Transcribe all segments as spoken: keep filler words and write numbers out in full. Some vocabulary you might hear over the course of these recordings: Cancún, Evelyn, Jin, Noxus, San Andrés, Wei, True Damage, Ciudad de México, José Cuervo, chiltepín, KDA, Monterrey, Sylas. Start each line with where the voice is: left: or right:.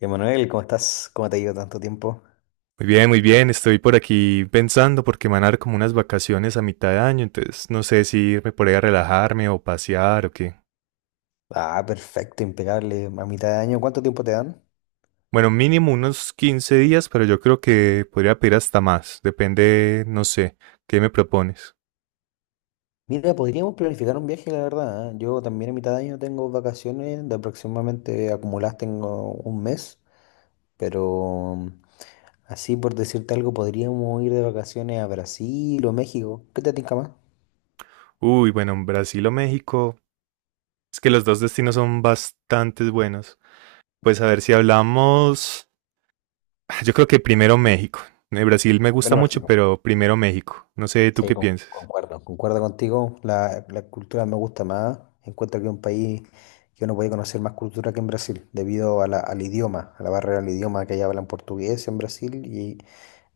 left: Emanuel, ¿cómo estás? ¿Cómo te ha ido tanto tiempo?
right: Muy bien, muy bien. Estoy por aquí pensando porque me van a dar como unas vacaciones a mitad de año, entonces no sé si irme por ahí a relajarme o pasear o qué.
left: Ah, perfecto, impecable. A mitad de año, ¿cuánto tiempo te dan?
right: Bueno, mínimo unos quince días, pero yo creo que podría pedir hasta más. Depende, no sé, ¿qué me propones?
left: Mira, podríamos planificar un viaje, la verdad. ¿Eh? Yo también a mitad de año tengo vacaciones, de aproximadamente acumuladas tengo un mes, pero mm, así por decirte algo, podríamos ir de vacaciones a Brasil o México. ¿Qué te tinca más?
right: Uy, bueno, en Brasil o México. Es que los dos destinos son bastante buenos. Pues a ver si hablamos. Ah, yo creo que primero México. Eh, Brasil me gusta
left: Bueno,
right: mucho,
left: México.
right: pero primero México. No sé, ¿tú
left: Sí,
right: qué
left: con-
right: piensas?
left: concuerdo, concuerdo contigo. La, la cultura me gusta más. Encuentro que es un país que uno puede conocer más cultura que en Brasil, debido a la- al idioma, a la barrera del idioma que allá hablan portugués en Brasil y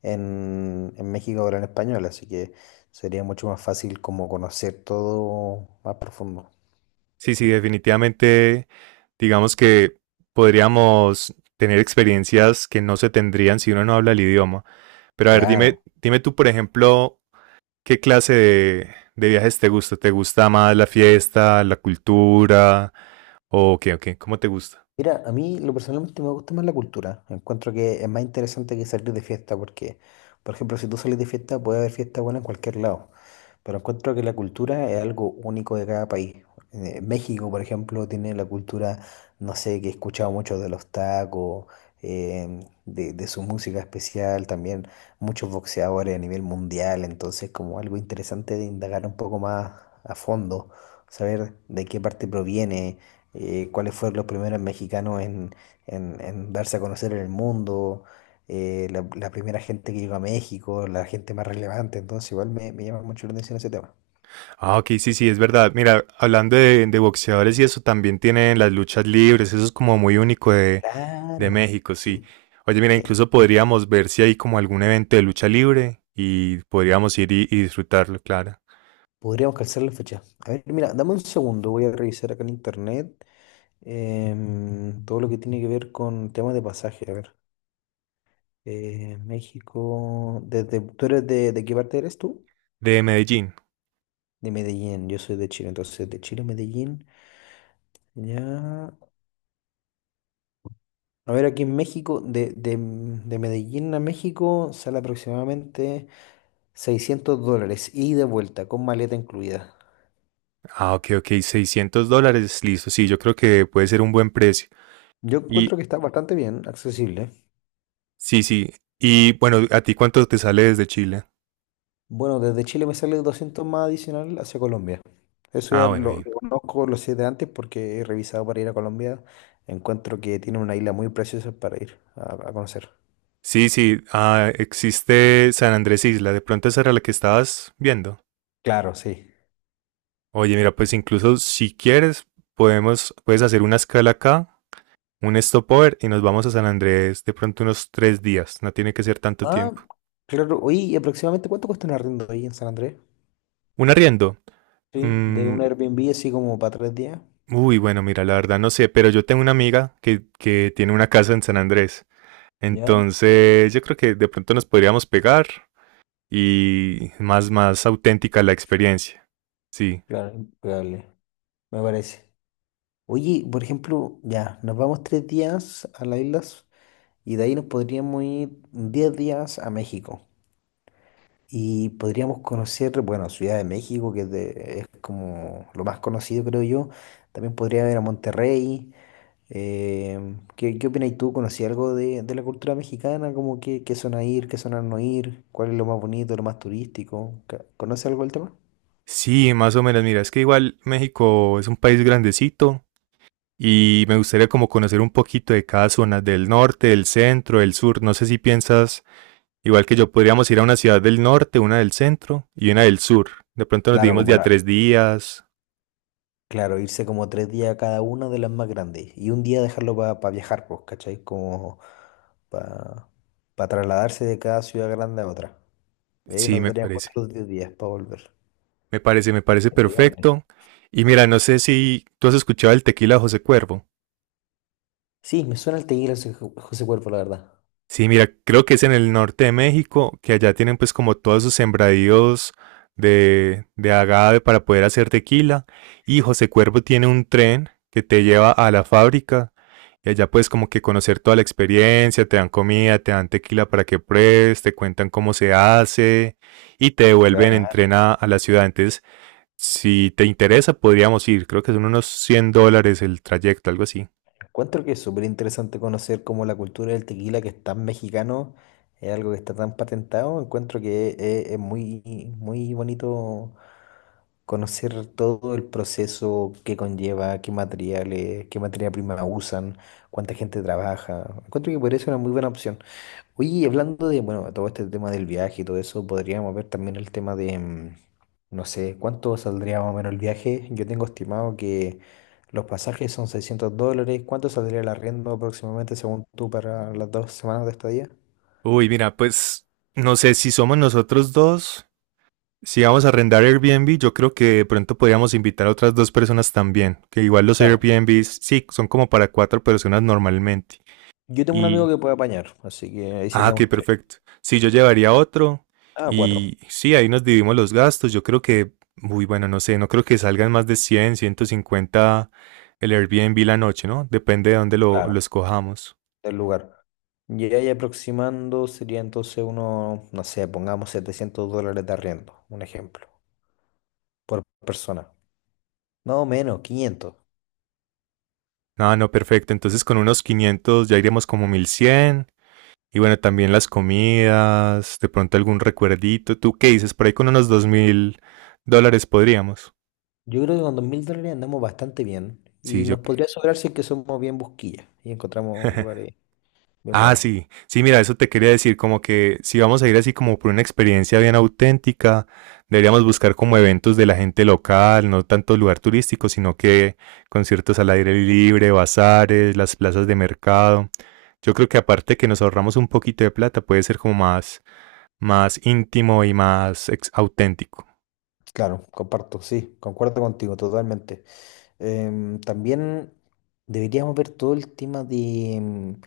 left: en, en México hablan español, así que sería mucho más fácil como conocer todo más profundo.
right: Sí, sí, definitivamente, digamos que podríamos tener experiencias que no se tendrían si uno no habla el idioma. Pero a ver,
left: Claro.
right: dime, dime tú, por ejemplo, ¿qué clase de, de viajes te gusta? ¿Te gusta más la fiesta, la cultura? ¿O qué, o qué? ¿Cómo te gusta?
left: Mira, a mí lo personalmente me gusta más la cultura. Encuentro que es más interesante que salir de fiesta porque, por ejemplo, si tú sales de fiesta puede haber fiesta buena en cualquier lado. Pero encuentro que la cultura es algo único de cada país. Eh, México, por ejemplo, tiene la cultura, no sé, que he escuchado mucho de los tacos, em, de, de su música especial, también muchos boxeadores a nivel mundial. Entonces, como algo interesante de indagar un poco más a fondo, saber de qué parte proviene, eh, cuáles fueron los primeros mexicanos en, en- en darse a conocer en el mundo, eh, la, la primera gente que llegó a México, la gente más relevante, entonces igual me, me llama mucho la atención ese tema.
right: Ah, ok, sí, sí, es verdad. Mira, hablando de, de boxeadores y eso, también tienen las luchas libres, eso es como muy único de, De
left: Claro,
right: México, sí.
left: sí,
right: Oye, mira,
left: sí.
right: incluso podríamos ver si hay como algún evento de lucha libre y podríamos ir y, y disfrutarlo, claro.
left: Podríamos calzar la fecha. A ver, mira, dame un segundo, voy a revisar acá en internet, em, todo lo que tiene que ver con temas de pasaje. A ver, eh, México, desde, ¿tú eres de, de qué parte eres tú?
right: De Medellín.
left: De Medellín, yo soy de Chile, entonces de Chile a Medellín, ya. A ver, aquí en México, de, de- de Medellín a México sale aproximadamente seiscientos dólares y de vuelta, con maleta incluida.
right: Ah, ok, ok, seiscientos dólares, listo. Sí, yo creo que puede ser un buen precio.
left: Yo
right: Y
left: encuentro que está bastante bien, accesible.
right: sí, sí. Y bueno, ¿a ti cuánto te sale desde Chile?
left: Bueno, desde Chile me sale doscientos más adicional hacia Colombia. Eso
right: Ah,
left: ya
right: bueno,
left: lo,
right: bien.
left: lo conozco, lo sé de antes porque he revisado para ir a Colombia. Encuentro que tiene una isla muy preciosa para ir a, a conocer.
right: Sí, sí, ah, existe San Andrés Isla. De pronto esa era la que estabas viendo.
left: Claro, sí.
right: Oye, mira, pues incluso si quieres, podemos, puedes hacer una escala acá un stopover y nos vamos a San Andrés de pronto unos tres días, no tiene que ser tanto
left: Ah,
right: tiempo.
left: claro. Oye, ¿y aproximadamente cuánto cuesta un arriendo ahí en San Andrés?
right: Un arriendo.
left: Sí, de
right: mm,
left: un Airbnb así como para tres días.
right: Uy, bueno, mira, la verdad no sé, pero yo tengo una amiga que, que tiene una casa en San Andrés.
left: ¿Ya?
right: Entonces, yo creo que de pronto nos podríamos pegar y más, más auténtica la experiencia. Sí.
left: Claro, probable, me parece. Oye, por ejemplo, ya, nos vamos tres días a las islas y de ahí nos podríamos ir diez días a México. Y podríamos conocer, bueno, Ciudad de México, que es, de- es como lo más conocido, creo yo. También podría ir a Monterrey. Em, ¿qué, qué opinas tú? ¿Conocí algo de, de la cultura mexicana? ¿Como que, qué zona ir, qué zona no ir? ¿Cuál es lo más bonito, lo más turístico? ¿Ca- ¿Conoces algo del tema?
right: Sí, más o menos. Mira, es que igual México es un país grandecito y me gustaría como conocer un poquito de cada zona del norte, del centro, del sur. No sé si piensas igual que yo, podríamos ir a una ciudad del norte, una del centro y una del sur. De pronto nos
left: Claro,
right: dimos de
left: como
right: a
left: la,
right: tres días.
left: Claro, irse como tres días a cada una de las más grandes y un día dejarlo para viajar, pues, ¿cachai? Como para trasladarse de cada ciudad grande a otra. Y ahí
right: Sí,
left: nos
right: me
left: darían
right: parece.
left: cuatro o diez días para volver.
right: Me parece, me parece
left: Indudable.
right: perfecto. Y mira, no sé si tú has escuchado el tequila de José Cuervo.
left: Sí, me suena el tequila José José Cuervo, la verdad.
right: Sí, mira, creo que es en el norte de México, que allá tienen pues como todos sus sembradíos de, de agave para poder hacer tequila. Y José Cuervo tiene un tren que te lleva a la fábrica y allá puedes como que conocer toda la experiencia, te dan comida, te dan tequila para que pruebes, te cuentan cómo se hace y te
left: Qué
right: devuelven en
left: bacán.
right: tren a, a la ciudad. Entonces, si te interesa, podríamos ir. Creo que son unos cien dólares el trayecto, algo así.
left: Encuentro que es súper interesante conocer cómo la cultura del tequila, que es tan mexicano, es algo que está tan patentado. Encuentro que es, es muy, muy bonito conocer todo el proceso que conlleva, qué materiales, qué materia prima usan, cuánta gente trabaja. Encuentro que podría ser una muy buena opción. Oye, y hablando de, bueno, todo este tema del viaje y todo eso, podríamos ver también el tema de, mm, no sé, cuánto saldría más o menos el viaje. Yo tengo estimado que los pasajes son seiscientos dólares. ¿Cuánto saldría el arriendo aproximadamente según tú para las dos semanas de estadía?
right: Uy, mira, pues no sé si somos nosotros dos. Si vamos a arrendar Airbnb, yo creo que de pronto podríamos invitar a otras dos personas también, que igual los
left: Claro.
right: Airbnbs, sí, son como para cuatro personas normalmente.
left: Yo tengo un amigo
right: Y,
left: que puede apañar, así que ahí
right: ah, qué
left: seríamos tres.
right: perfecto. Sí, yo llevaría otro
left: Ah, cuatro.
right: y sí, ahí nos dividimos los gastos. Yo creo que, muy bueno, no sé, no creo que salgan más de cien, ciento cincuenta el Airbnb la noche, ¿no? Depende de dónde lo,
left: Claro.
right: lo escojamos.
left: Del lugar. Y ahí aproximando sería entonces uno, no sé, pongamos setecientos dólares de arriendo, un ejemplo, por persona. No menos, quinientos.
right: Ah, no, perfecto. Entonces con unos quinientos ya iremos como mil cien. Y bueno, también las comidas, de pronto algún recuerdito. ¿Tú qué dices? Por ahí con unos dos mil dólares podríamos.
left: Yo creo que con dos mil dólares andamos bastante bien
right: Sí,
left: y
right: yo.
left: nos podría sobrar si es que somos bien busquillas y encontramos lugares bien
right: Ah,
left: buenos.
right: sí. Sí, mira, eso te quería decir, como que si vamos a ir así como por una experiencia bien auténtica, deberíamos buscar como eventos de la gente local, no tanto lugar turístico, sino que conciertos al aire libre, bazares, las plazas de mercado. Yo creo que aparte que nos ahorramos un poquito de plata, puede ser como más, más, íntimo y más ex- auténtico.
left: Claro, comparto, sí, concuerdo contigo totalmente. Em, también deberíamos ver todo el tema de... em,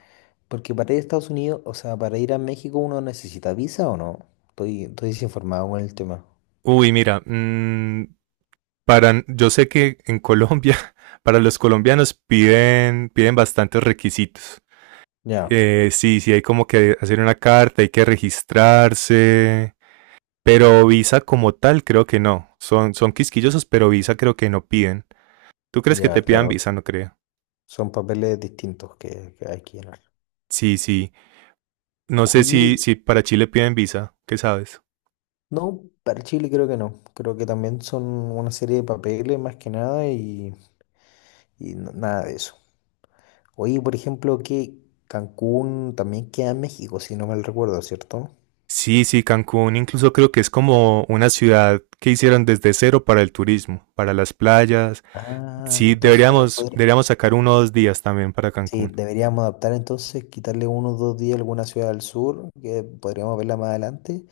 left: Porque para ir a Estados Unidos, o sea, ¿para ir a México uno necesita visa o no? Estoy, estoy desinformado con el tema.
right: Uy, mira, mm, para, yo sé que en Colombia, para los colombianos piden, piden bastantes requisitos.
left: Ya,
right: Eh, sí, sí, hay como que hacer una carta, hay que registrarse, pero visa como tal creo que no. Son, son quisquillosos, pero visa creo que no piden. ¿Tú crees que
left: ya,
right: te pidan visa?
left: claro.
right: No creo.
left: Son papeles distintos que, que hay que llenar.
right: Sí, sí. No sé si,
left: Oye,
right: si para Chile piden visa, ¿qué sabes?
left: no, para Chile creo que no. Creo que también son una serie de papeles más que nada, y, y n- nada de eso. Oye, por ejemplo, que Cancún también queda en México, si no mal recuerdo, ¿cierto?
right: Sí, sí, Cancún incluso creo que es como una ciudad que hicieron desde cero para el turismo, para las playas.
left: Ah,
right: Sí,
left: entonces también
right: deberíamos,
left: podría.
right: deberíamos sacar uno o dos días también para
left: Sí,
right: Cancún.
left: deberíamos adaptar entonces, quitarle unos dos días a alguna ciudad del sur, que podríamos verla más adelante,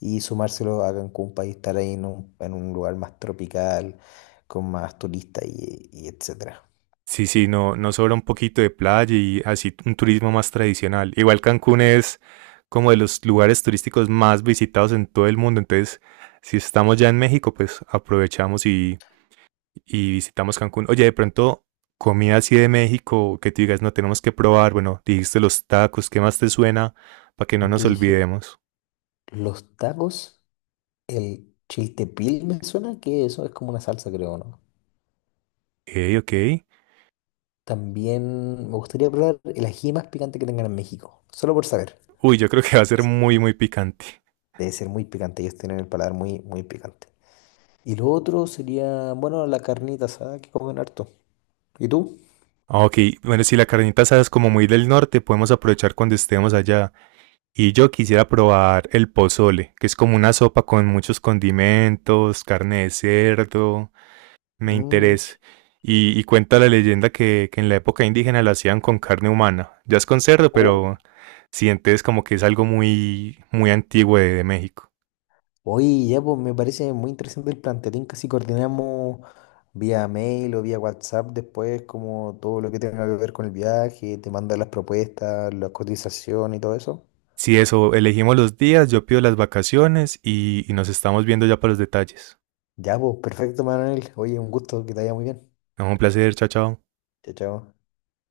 left: y sumárselo a Cancún para estar ahí en un, en un lugar más tropical, con más turistas y, y etcétera.
right: Sí, sí, no, no sobra un poquito de playa y así un turismo más tradicional. Igual Cancún es como de los lugares turísticos más visitados en todo el mundo. Entonces, si estamos ya en México, pues aprovechamos y, y visitamos Cancún. Oye, de pronto, comida así de México que tú digas, no tenemos que probar. Bueno, dijiste los tacos, ¿qué más te suena? Para que no nos
left: Yo dije,
right: olvidemos.
left: los tacos, el chiltepín me suena que eso es como una salsa, creo, ¿no?
right: Ok, ok.
left: También me gustaría probar el ají más picante que tengan en México, solo por saber.
right: Uy, yo creo que va a ser muy, muy picante.
left: Debe ser muy picante, ellos tienen el paladar muy, muy picante. Y lo otro sería, bueno, la carnita asada que comen harto. ¿Y tú?
right: Ah, ok, bueno, si la carnita asada es como muy del norte, podemos aprovechar cuando estemos allá. Y yo quisiera probar el pozole, que es como una sopa con muchos condimentos, carne de cerdo, me
left: Mm,
right: interesa.
left: Mitch.
right: Y, y cuenta la leyenda que, que en la época indígena la hacían con carne humana. Ya es con cerdo,
left: Oh.
right: pero sientes como que es algo muy, muy antiguo de, de México.
left: Oye, ya pues me parece muy interesante el plan. ¿Te tinca si coordinamos vía mail o vía WhatsApp después, como todo lo que tenga que ver con el viaje, te manda las propuestas, las cotizaciones y todo eso?
right: Si eso, elegimos los días, yo pido las vacaciones y, y nos estamos viendo ya para los detalles.
left: Ya pues, perfecto, Manuel. Oye, un gusto, que te vaya muy bien.
right: No, un placer, chao, chao.
left: Chao, chao.